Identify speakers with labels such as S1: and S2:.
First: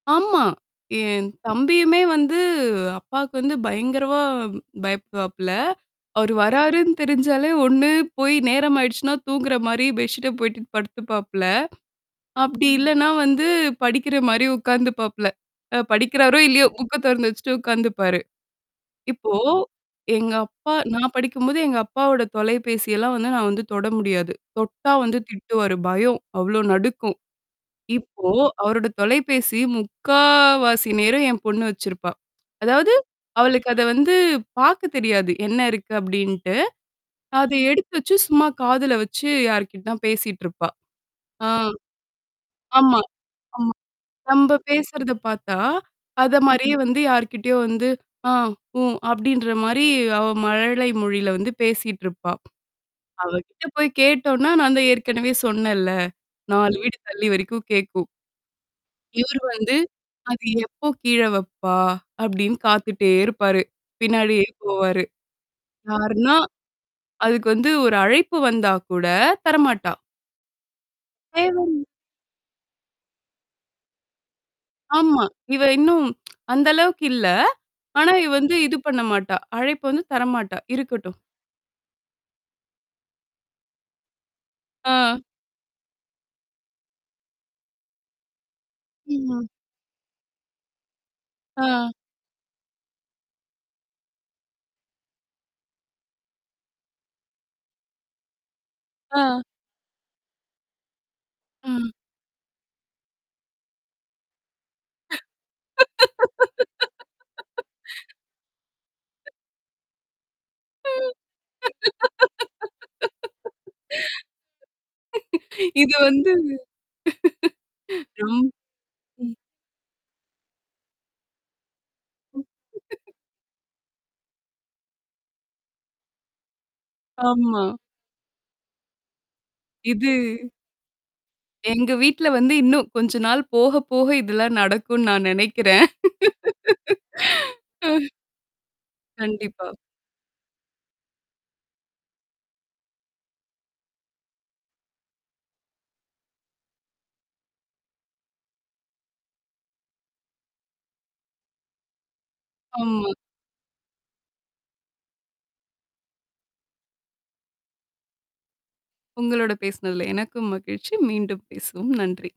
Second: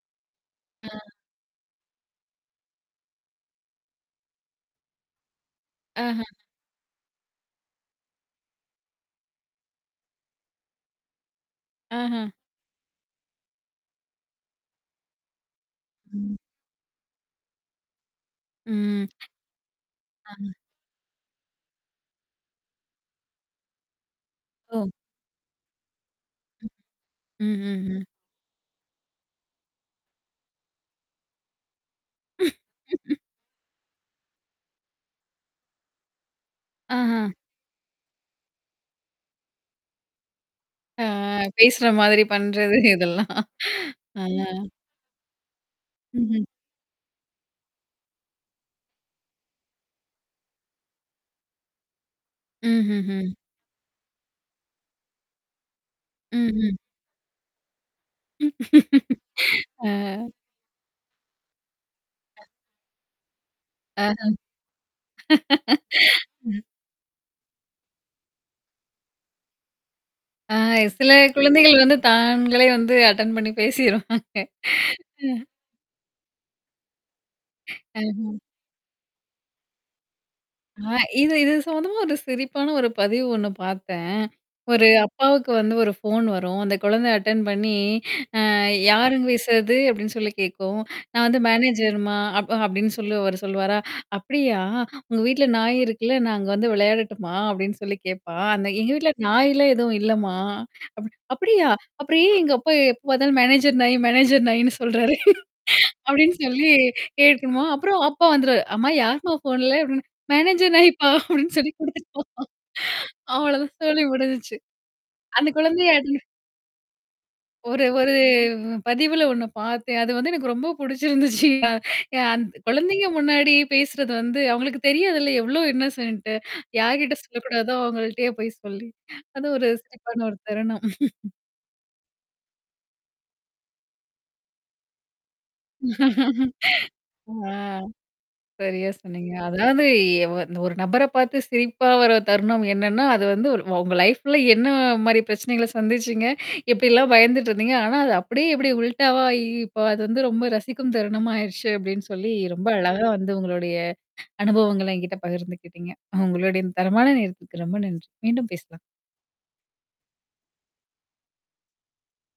S1: ஆமா.
S2: ஆ.
S1: என் தம்பியுமே வந்து அப்பாக்கு வந்து பயங்கரமா பயப்பிடுவாப்பில.
S2: அஹ.
S1: அவரு வர்றாருன்னு தெரிஞ்சாலே ஒண்ணு போய் நேரம் ஆயிடுச்சுன்னா தூங்குற மாரி பெட்ஷிட்ட போயிடு படுத்துப்பாப்ல.
S2: அஹ.
S1: அப்படி இல்லன்னா வந்து படிக்கிற மாரி உட்கார்ந்துபாப்ல. அ
S2: ம்.
S1: படிக்கிறாரோ, இல்லையோ புக்க தொறந்து வச்சுட்டு உட்காந்துப்பாரு.
S2: ம்.
S1: இப்போ,
S2: ஆ.
S1: எங்க அப்பா நான் படிக்கும்போது எங்க அப்பாவோட தொலைபேசியெல்லாம் வந்து நான் வந்து தொட முடியாது.
S2: ஓ.
S1: தொட்டா வந்து திட்டுவாரு. பயம். அவ்ளோ
S2: ம்.
S1: நடுக்கும்.
S2: ம்ஹ்ஹ்ம்.
S1: இப்போ அவரோட தொலைபேசி முக்காவாசி நேரும் என் பொண்ணு வச்சிருப்பா. அதாவது. அவளுக்கு அத வந்து பாக்க தெரியாது. என்ன இருக்கு? அப்டின்ட்டு.
S2: அஹ.
S1: அத எடுத்து வச்சு, சும்மா காதுல வச்சு யார்கிட்ட தான் பேசிட்டு இருப்பா.
S2: ஆ
S1: ஆ.
S2: பேசுற மாதிரி பண்றது
S1: ஆமா.
S2: இதெல்லாம்.
S1: ஆமா.
S2: ஆ.
S1: நம்ப பேசுறத பாத்தா, அத
S2: ம்ஹ்ம்.
S1: மாரியே வந்து யார்கிட்டயோ வந்து, ஆ உ அப்படின்ற மாரி அவ மழலை மொழியில வந்து பேசிட்டுருப்பா.
S2: ம்ஹ்ஹ்ம்.
S1: அவகிட்ட போய் கேட்டோனா, நான் தான் ஏற்கனவே சொன்னேன்ல.
S2: ம்ஹ்ம்.
S1: 4 வீடு தள்ளி வரைக்கும் கேக்கும். இவரு வந்து,
S2: ஆ.
S1: அது எப்போ கீழ வப்பா?
S2: ஆ.
S1: அப்படின்னு காத்துட்டே இருப்பாரு.
S2: ஆஹம்.
S1: பின்னாடியே போவாரு. யாருனா
S2: அ.
S1: அதுக்கு வந்து ஒரு அழைப்பு வந்தா கூட தரமாட்டா.
S2: ஆ சில குழந்தைகள்
S1: [unintelligible]
S2: வந்து தாங்களே வந்து அட்டெண்ட் பண்ணி பேசிருவாங்க,
S1: ஆமா.
S2: அ.
S1: இவ இன்னும். அந்த அளவுக்கு இல்ல. ஆனா, இ
S2: ஆஹம்.
S1: வந்து இது பண்ண மாட்டா. அழைப்பு வந்து தரமாட்டா.
S2: ஆ
S1: இருக்கட்டும்.
S2: இது இது சம்மந்தமா ஒரு சிரிப்பான ஒரு பதிவு ஒண்ணு பார்த்தேன். ஒரு
S1: ஆ.
S2: அப்பாவுக்கு வந்து ஒரு ஃபோன் வரும். அந்த குழந்த அட்டெண்ட் பண்ணி அ யாருங்க
S1: ம்ஹ்ம்.
S2: பேசுறது அப்டின்னு சொல்லி கேட்கும். நான் வந்து
S1: ஆ.
S2: மேனேஜர்மா அ அப் அப்படின்னு சொல்லி அவரு சொல்வாரா? அப்படியா? உங்க வீட்ல நாய் இருக்குல்ல, நான் அங்க வந்து விளையாடட்டுமா? அப்படின்னு சொல்லி கேப்பா. அந்த எங்க வீட்ல
S1: ஆ.
S2: நாய்லாம் எதுவும் இல்லம்மா? அப அப்படியா?
S1: ம்.
S2: அப்புறம் ஏன் எங்க அப்பா எப்ப பாத்தாலும் மேனேஜர் நாய், மேனேஜர் நாயின்னு சொல்றாரு அப்டின்னு சொல்லி கேக்குமா, அப்புறம் அப்பா வந்துருவாரு, அம்மா யார்ம்மா ஃபோன்ல? அப்டின்னு மேனேஜர் நாய்ப்பா அப்டின்னு சொல்லி குடுத்துட்டுப்போ அவ்ளோதான் சொல்லி முடிஞ்சுச்சு. அந்த குழந்தைய
S1: இது
S2: அடி
S1: வந்து,
S2: ஒரு ஒரு
S1: ரொம்
S2: பதிவுல
S1: ம்.
S2: ஒண்ணு பார்த்தேன். அது வந்து எனக்கு ரொம்ப பிடிச்சிருந்துச்சுயா! அந்த் குழந்தைங்க முன்னாடியே பேசுறது வந்து, அவங்களுக்கு தெரியாதுல்ல எவ்ளோ இன்னோசென்ட் யார்கிட்ட
S1: ஆமா.
S2: சொல்லக்கூடாதோ அவங்கள்ட்டயே போய் சொல்லி. அது ஒரு
S1: இது
S2: சிரிப்பான ஒரு தருணம்.
S1: எங்க வீட்ல வந்து இன்னும் கொஞ்ச நாள் போக, போக இதெல்லாம் நடக்கும்னு நான் நினைக்கிறேன்.
S2: அ.
S1: ம்.
S2: சரியா சொன்னீங்க.
S1: கண்டிப்பா.
S2: அதாவது ஒரு ஒரு நபர பார்த்து சிரிப்பா வர தருணம் என்னன்னா, அது வந்து உங்க லைஃப்ல என்ன மாரி பிரச்சனைகள சந்திச்சீங்க? எப்படிலாம் பயந்துட்டுருந்தீங்க? ஆனா, அது அப்படியே இப்படி உல்டாவாயி இப்ப அது வந்து ரொம்ப ரசிக்கும் தருணமாயிருச்சு அப்படின்னு சொல்லி ரொம்ப அழகா
S1: ஆமா.
S2: வந்து உங்களுடைய அனுபவங்கள என்கிட்ட பகிர்ந்துக்கிட்டீங்க. உங்களுடைய தரமான நேரத்துற்கு ரொம்ப நன்றி. மீண்டும் பேசலாம்.
S1: உங்களோட பேசினதுல எனக்கும் மகிழ்ச்சி. மீண்டும் பேசுவோம். நன்றி!